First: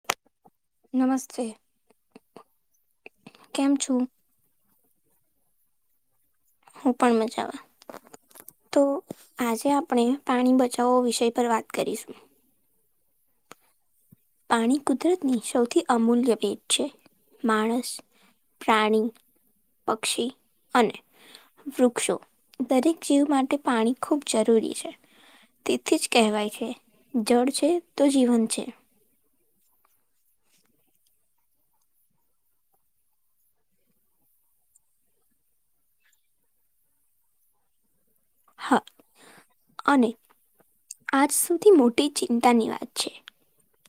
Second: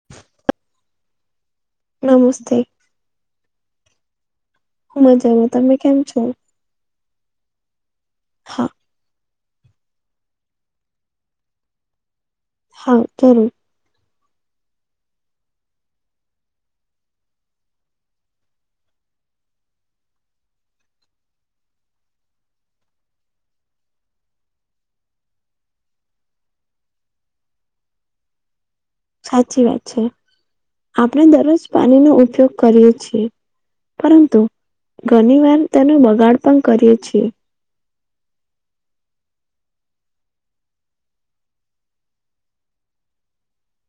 [unintelligible] નમસ્તે નમસ્તે કેમ છો? મજામાં તમે કેમ છો? હું પણ મજામાં હા તો આજે આપણે પાણી બચાવો વિષય પર વાત કરીશું હા જરૂર પાણી કુદરતની સૌથી અમૂલ્ય ભેટ છે માણસ પ્રાણી, પક્ષી અને વૃક્ષો દરેક જીવ માટે પાણી ખૂબ જરૂરી છે. તેથી જ કહેવાય છે જળ છે તો જીવન છે સાચી વાત છે આપણે દરરોજ પાણીનો ઉપયોગ કરીએ છીએ પરંતુ ઘણી વાર તેનો બગાડ પણ કરીએ છીએ હા અને આજ સૌથી મોટી ચિંતાની વાત છે.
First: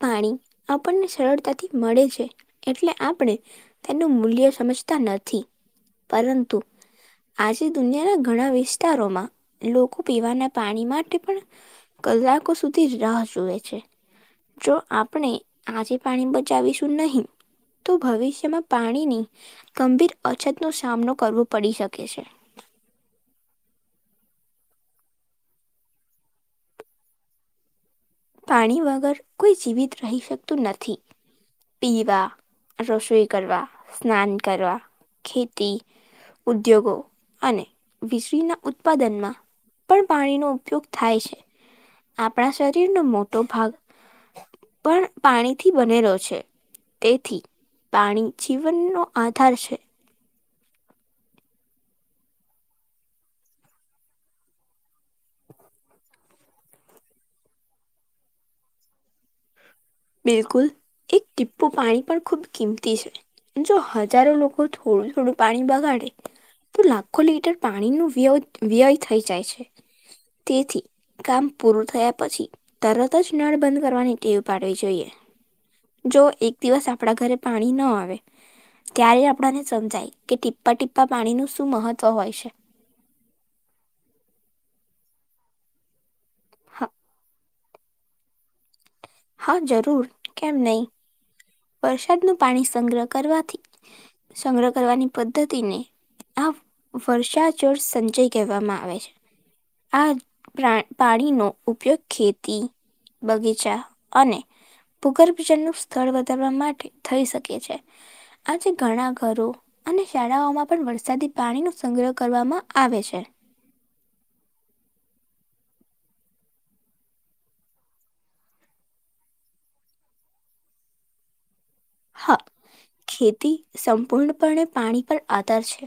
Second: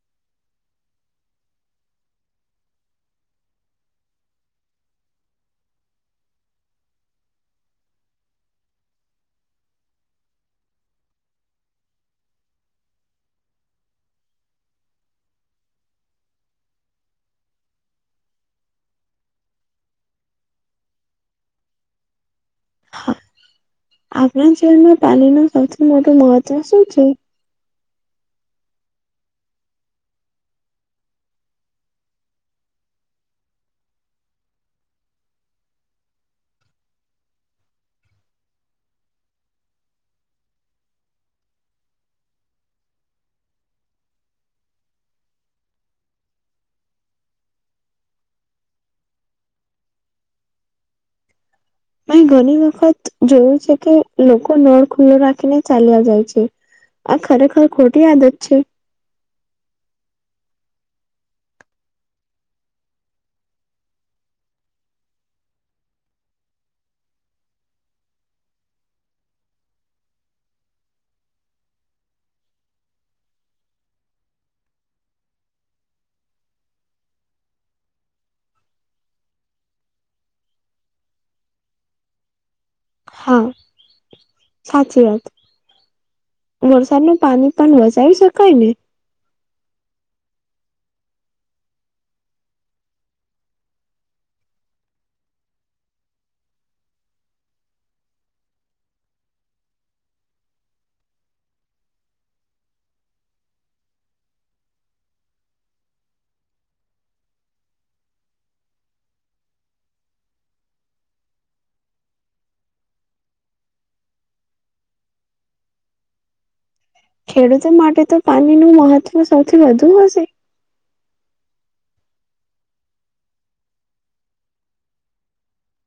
પાણી આપણને સરળતાથી છે એટલે આપણે તેનું મૂલ્ય સમજતા નથી. પરંતુ આજે દુનિયાના ઘણા વિસ્તારોમાં લોકો પીવાના પાણી માટે પણ કલાકો સુધી જ રાહ જોવે છે જો આપણે આજે પાણી બચાવીશું નહીં તો ભવિષ્યમાં પાણીની ગંભીર અછત નો સામનો કરવો પડી શકે છે. હા આપણા જીવનમાં પાણી નું સૌથી મોટું મહત્વ શું છે? પાણી વગર કોઈ જીવિત રહી શકતું નથી પીવા, રસોઈ કરવા, સ્નાન કરવા, ખેતી, ઉદ્યોગો અને વીજળીના ઉત્પાદનમાં પણ પાણીનો ઉપયોગ થાય છે આપણા શરીરનો મોટો ભાગ પણ પાણીથી બનેલો છે. તેથી પાણી જીવનનો આધાર છે. મે ઘણી વખત જોયું છે કે લોકો નળ ખુલ્લો રાખીને ચાલ્યા જાય છે. આ ખરેખર ખોટી આદત છે. બિલકુલ, એક ટીપ્પુ પાણી પણ ખૂબ કિંમતી છે. જો હજારો લોકો થોડું થોડું પાણી બગાડે તો લાખો લીટર પાણી નુ વયો વ્યય થઈ જાય છે. તેથી કામ પૂરું થયા પછી તરત જ નળ બંધ કરવાની ટેવ પાડવી જોઈએ જો એક દિવસ આપડા ઘરે પાણી નો આવે ત્યારે આપણને સમજાય કે ટીપ્પા ટીપ્પા પાણીનું શું મહત્વ હોય છે. હા સાચી વાત હા વરસાદની પાણી પણ બચાવી શકાય ને. હા જરૂર કેમ નહી વરસાદનું પાણી સંગ્રહ કરવાથી સંગ્રહ કરવાની પદ્ધતિને આ વર્ષાચોળ સંચય કહેવામાં આવે છે. આ પ્રા પાણીનો ઉપયોગ ખેતી, બગીચા અને ભૂગર્ભ જળનું સ્થળ વધારવા માટે થઈ શકે છે. આજે ઘણા ઘરો અને શાળાઓમાં પણ વરસાદી પાણીનો સંગ્રહ કરવામાં આવે છે. ખેડૂતો માટે તો પાણીનું મહત્વ સૌથી વધુ હશે. હા ખેતી સંપૂર્ણપણે પાણી પર આધાર છે.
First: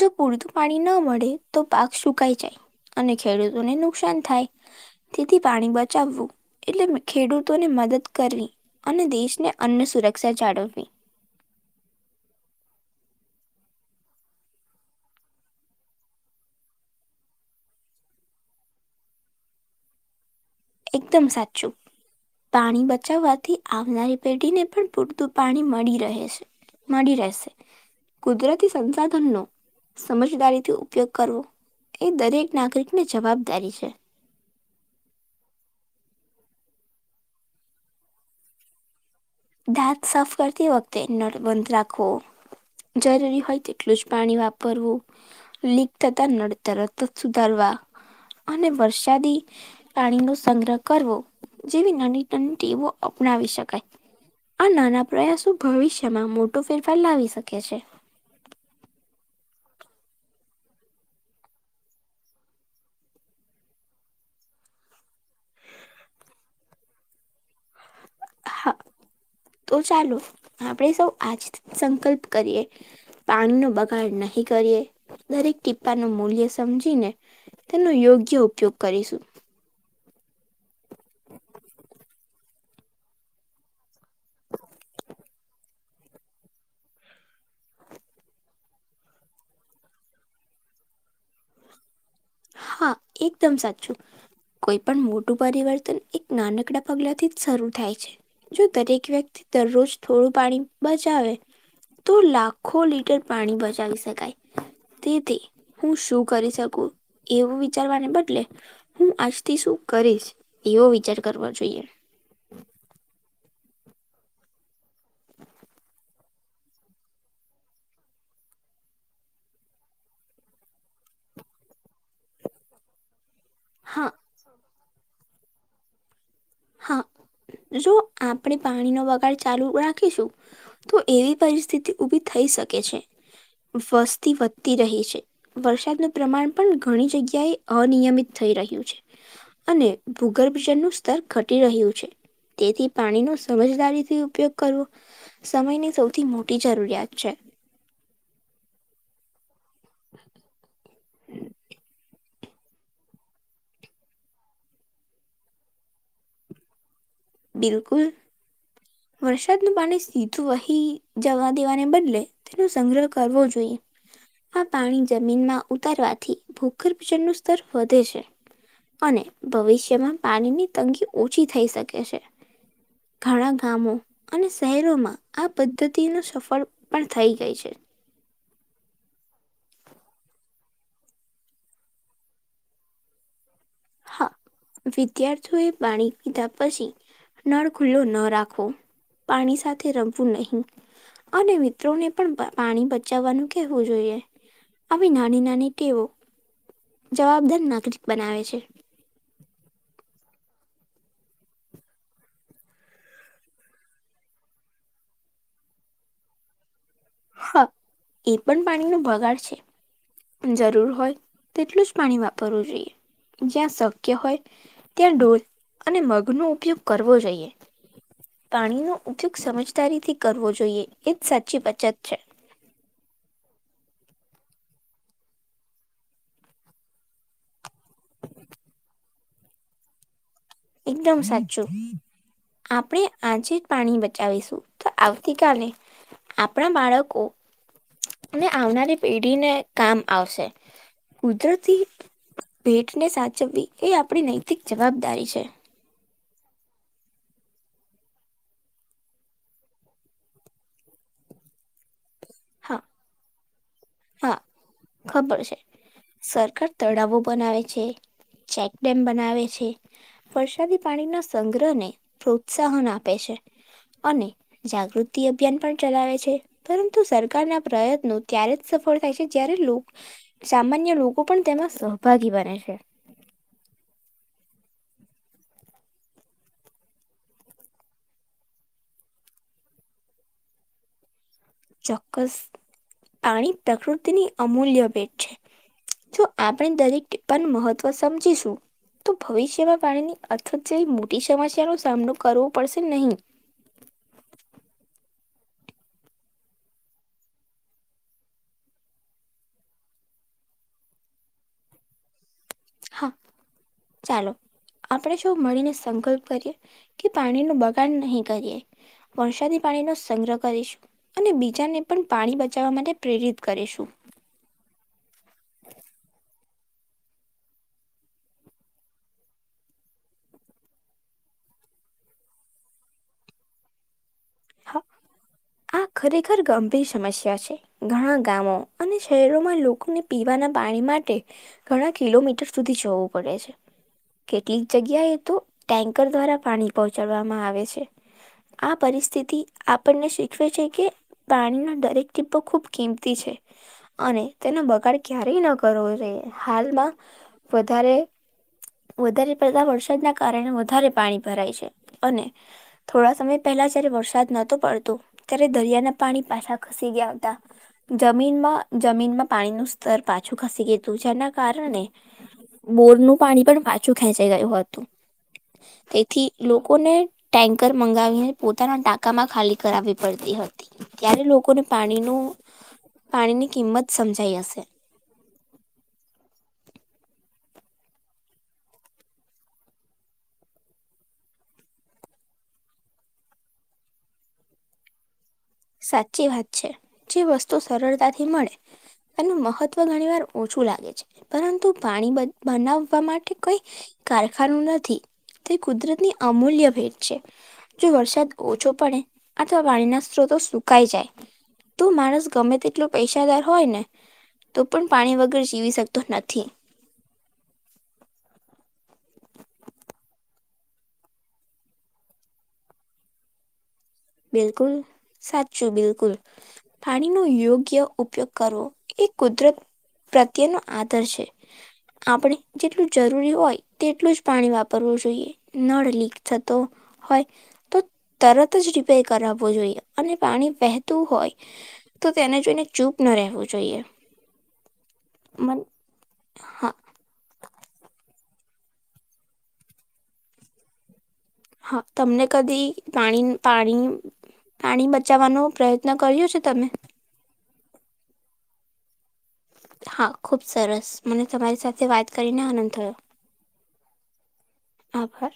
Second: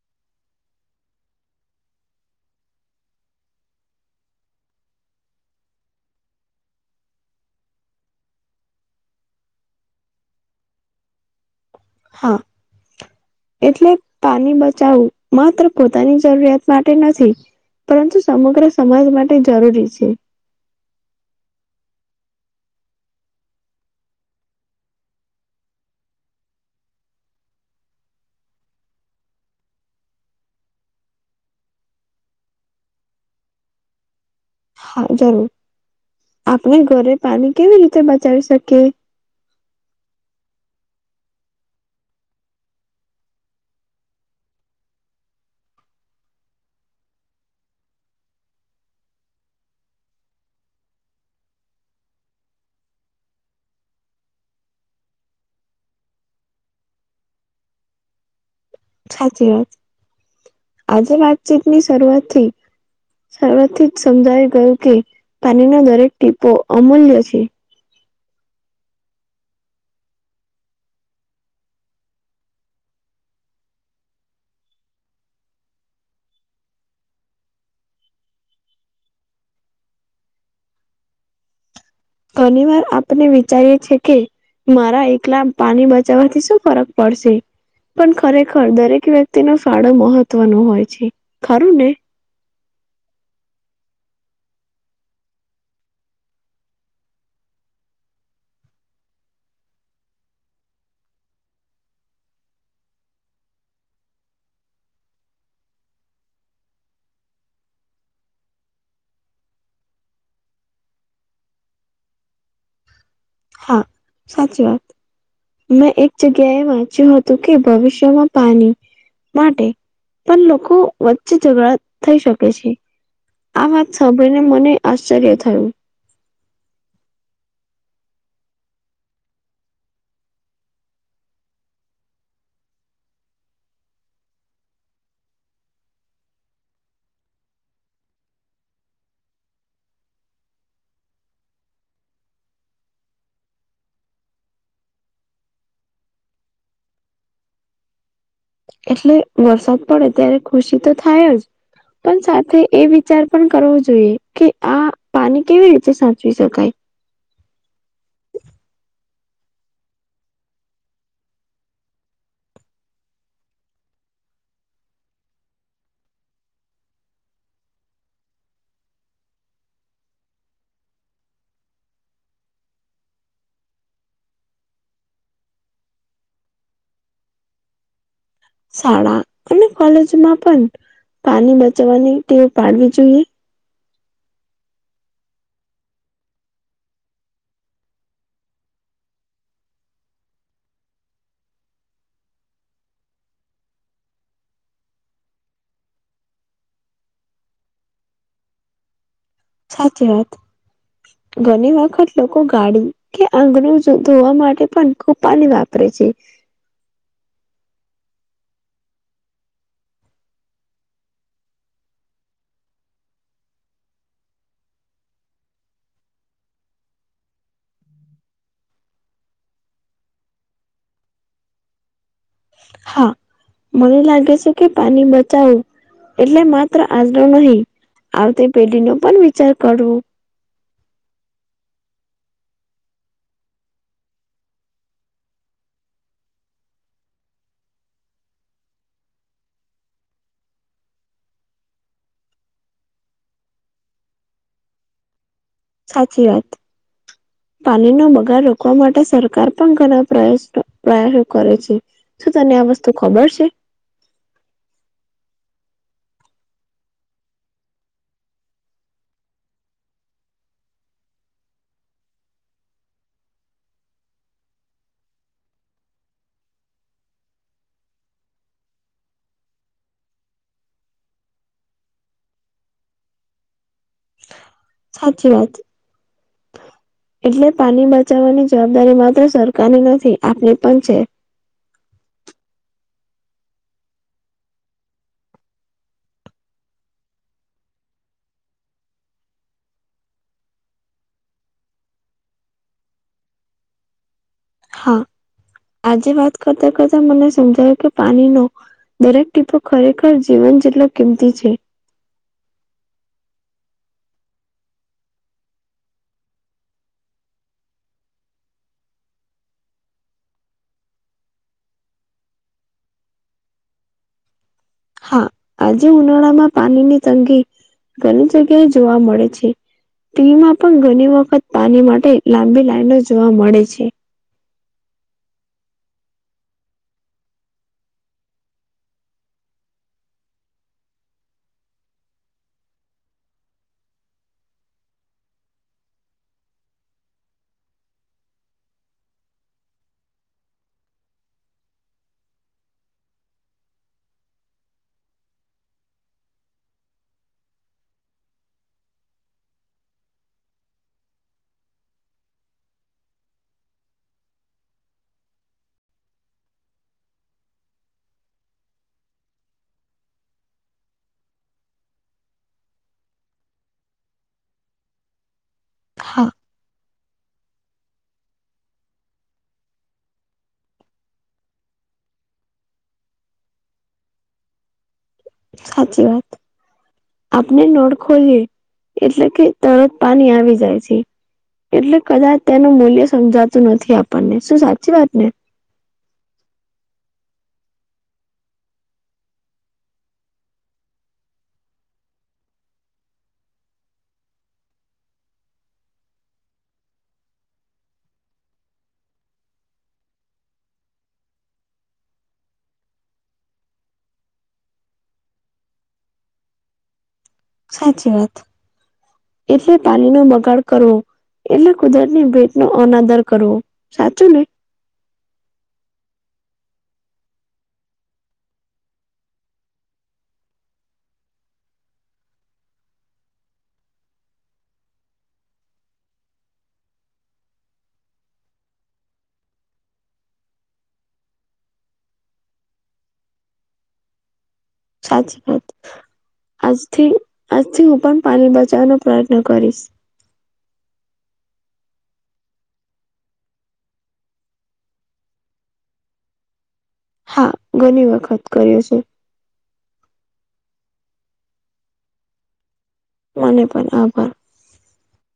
જો પૂરતું પાણી ન મળે તો પાક સુકાઈ જાય. અને ખેડૂતોને નુકસાન થાય તેથી પાણી બચાવવું એટલે ખેડૂતોને મદદ કરવી અને દેશને અન્ન સુરક્ષા જાળવવી હા. એટલે પાણી બચાવું માત્ર પોતાની જરૂરિયાત માટે નથી પરંતુ સમગ્ર સમાજ માટે જરૂરી છે. એકદમ સાચું પાણી બચાવવાથી આવનારી પેઢીને પણ પૂરતું પાણી મળી રહે છે. મળી રહશે. કુદરતી સંસાધન નુ સમજદારીથી ઉપયોગ કરવું એ દરેક નાગરિકને જવાબદારી છે. હા જરૂર આપણે ઘરે પાણી કેવી રીતે બચાવી શકીએ. દાંત સાફ કરતી વખતે નળ બંધ રાખો જરૂરી હોય તેટલું જ પાણી વાપરવું. લીક થતા નળ તરત સુધારવા અને વરસાદી પાણીનો સંગ્રહ કરવો જેવી નાની નાની ટેવો અપનાવી શકાય. આ નાના પ્રયાસો ભવિષ્યમાં મોટો ફેરફાર લાવી શકે છે. સાચી વાત આજે વાતચીતની શરૂઆત થી શરૂઆતથી જ સમજાવી ગયું કે પાણીનો દરેક ટીપો અમૂલ્ય છે. હા તો ચાલો આપણેે સૌ આજથી સંકલ્પ કરીએ પાણીનો બગાડ નહી કરીએ દરેક ટીપાનો મૂલ્ય સમજીને તેનો યોગ્ય ઉપયોગ કરીશું. ઘણી વાર આપને વિચારીએ છે કે મારા એકલા પાણી બચાવવાથી શું ફરક પડશે. પણ ખરેખર દરેક વ્યક્તિનો ફાળો મહત્વનો હોય છે. ખરું ને હા એકદમ સાચું કોઈ પણ મોટું પરિવર્તન એક નાનકડા પગલા થી જ શરૂ થાય છે. જો દરેક વ્યક્તિ દરરોજ થોડું પાણી બચાવે તો લાખો લીટર પાણી બચાવી શકાય. તેથી હું શું કરી શકું એવું વિચારવાને બદલે હું આજથી શું કરીશ એવો વિચાર કરવો જોઈએ. હા સાચી વાત મેં એક જગ્યાએ વાંચ્યું હતું કે ભવિષ્યમાં પાણી માટે પણ લોકો વચ્ચે ઝઘડા થઈ શકે છે. આ વાત હા સાંભળીને મને આશ્ચર્ય થયું. હા જો આપણેે પાણી નો બગાડ ચાલુ રાખીશું. તો એવી પરિસ્થિતિ ઉભી થઈ શકે છે વસ્તી વધતી રહી છે. વરસાદનું પ્રમાણ પણ ઘણી જગ્યાએ અનિયમિત થઈ રહ્યું છે. અને ભૂગર્ભજનનું સ્તર ઘટી રહ્યું છે તેથી પાણીનો સમજદારીથી ઉપયોગ કરવો સમયની સૌથી મોટી જરૂરિયાત છે. એટલે વરસાદ પડે ત્યારે ખુશી તો થાય જ પણ સાથે એ વિચાર પણ કરવો જોઈએ કે આ પાને કેવી રીતે સાચવી શકાય. બિલકુલ વરસાદ નું પાણી સીધું વહી જવા દેવાને બદલે તેનો સંગ્રહ કરવો જોઈએ. આ પાણી જમીનમાં ઉતારવાથી ભૂગર્ભ જળનું સ્તર વધે છે. અને ભવિષ્યમાં પાણીની તંગી ઓછી થઈ શકે છે. ઘણા ગામો અને શહેરોમાં આ પદ્ધતિ ન સફળ પણ થઈ ગઈ છે. શાળા અને કોલેજમાં પણ પાણી બચવાની ટેવ પાડવી જોઈએ. હા વિદ્યાર્થીઓ એ પાણી પીધા પછી નળ ખુલ્લો ન રાખો પાણી સાથે રમવું નહિં. અને મિત્રોને પણ પાણી બચાવવાનું કેહેવું જોઈએ. આવી નાની નાની ટેવો જવાબદાર નાગરિક બનાવે છે. સાચી વાત ઘણી વખત લોકો ગાડી કે આંગણું ધોવા માટે પણ ખૂબ પાાની વાપરે છે. હા એ પણ પાણીનો ભગાડ છે. જરૂર હોય તેટલું જ પાણી વાપરવું જોઈએ જ્યાં શક્ય હોય ત્યાં ડૉલ અને મગનો ઉપયોગ કરવો જોઈએ. પાણીનો ઉપયોગ સમજદારીથી કરવો જોઈએ એજ સાચી બચત છે. હા. મને લાગે છે કે પાણી બચાવો એટલે માત્ર આજનો નહીં. આવ તી પેઢીનો પણ વિચાર કરવું એકદમ સાચું. આપણે આજે પાણી બચાવીશું તો આવતીકાલે આપણા બાળકો ને આવનારી પેઢીને કામ આવશે. કુદરતી ભેટને સાચવવી એ આપણી નૈતિક જવાબદારી છે. સાચી રાત પાણીનો બગાડ રોકવા માટે સરકાર પણ ઘણા પ્રયાસ પ્રયાસો કરે છે. શું તને આ હા વસ્તુ ખબર છે. હા ખબર છે. સરકાર તળાવો બનાવે છે ચેકડેમ બનાવે છે. વરસાદી પાણીના સંગ્રહ ને પ્રોત્સાહન આપે છે. અને જાગૃતિ અભિયાન પણ ચલાવે છે પરંતુ સરકારના પ્રયત્નો ત્યારે. સફળ થાય છે જ્યારે લો સામાન્ય લોકો પણ તેના સહભાગી બને છે. સાચી વાત. એટલે પાની બચાવવાની જવાબદારી માત્ર સરકારની નથી આપણી પણ છે. ચોક્કસ આણી પ્રક્રુતિની અમૂલ્ય ભેટ છે. જો આપણે દરેક પન મહત્વ સમજીશું. તો ભવિષ્યમાં પાણીની અથત જેવી મોટી સમસ્યા નો સામનો કરવો પડશે નહીં. હા આજે વાત કરતા કરતા મને સમજાયું કે પાનીનો. દરેક ટીપો ખરેખર જીવન જેટલો કિમતી છે. હા ચાલો. આપણે જો મળીને સંકલ્પ કરીએ કે પાણી નું બગાડ નહી કરીએ. વરસાદી પાણી નો સંગ્રહ કરીશું અને બીજાને પણ પાણી બચાવવા માટે પ્રેરિત કરીેશું. હા આજે ઉનાળામાં પાનીની તંગી ઘણી જગ્યાએ જોવા મળે છે. ત્રીમાં પણ ઘણી વખત પાની માટે લાંબી લાઈનો જોવા મળે છે આ ખરેખર ગંભીર સમસ્યા છે ઘણા ગામો અને શહેરોમાં લોકોને પીવાના પાણી માટે ઘણા કિલોમીટર સુધી જવું પડે છે. કેટલીક જગ્યાએ તો ટેન્કર દ્વારા પાણી પહોંચાડવામાં આવે છે. આ પરિસ્થિતિ આપણને [inaudible] છે કે પાણીનું દરેક ટીપું ખૂબ કિંમતી છે. અને તેનો બગાડ ક્યારેય ન કરવો જોઈએ હાલમાં વધારે વધારે પડતા વરસાદના કારણે વધારે પાણી ભરાય છે અને થોડા સમય પહેલા જયારે વરસાદ નહોતો પડતો, ત્યારે દરિયાના પાણી પાછા ખસી ગયા હતા જમીનમાં જમીનમાં પાણીનું સ્તર પાછું ખસી ગયું તું જેના કારણે બોરનું પાણી પણ પાછું ખેંચાઈ ગયું હતું. તેથી હા લોકોને ટેન્કર મંગાવીને પોતાના ટકામાં ખાલી કરાવ્યું પડતી હતી ત્યારે લોકોને પાણીનું પાણીની કિંમત સમજાઈ હશે સાચી વાત આપને નળ ખોલીએ એટલે કે તરત પાની આવી જાય છે એટલે કદાચ તેનું મૂલ્ય સમજાતું નથી. આપણને શું સાચી વાત ને? સાચી વાત છે જે વસ્તુ સરળતાથી મળે એનું મહત્વ ઘણી વાર ઓછું લાગે છે પરંતુ પાણી બનાવવા માટે કોઈ કારખાનું નથી તે કુદરત ની અમૂલ્ય ભેટ છે જો વરસાદ ઓછો પડે અથવા પાણીના સ્ત્રોતો સુકાઈ જાય તો માણસ ગમે તેટલો પૈસાદાર હોય ને તો પણ પાણી વગર જીવી શકતો નથી સાચી વાત એટલે પાણીનો બગાડ કરવો એટલે કુદરતની ભેટ નો અનાદર કરવો સાચું ને બિલકુલ સાચું બિલકુલ પાણીનો યોગ્ય ઉપયોગ કરવો એ કુદરત પ્રત્યેનો આદર છે. આપણે જેટલું જરૂરી હોય તેટલું જ પાણી વાપરવું જોઈએ. નળ લીક થતો હોય તો તરત જ રી પે કરાવવો જોઈએ અને પાણી વહેતું હોય તો તેને જોઈને ચૂપ ન રહેવું જોઈએ. સાચી મન વાત હા આજથી આજથી હું પણ પાણી બચાવવાનો પ્રયત્ન કરીશ. હ તમને કદી પાણી પાણી પાણી બચાવવાનો પ્રયત્ન કર્યો છે, તમે? હા ઘણી વખત કર્યો છે. હા ખુબ સરસ મને તમારી સાથે વાત કરીને આનંદ થયો. મને પણ આભા આભાર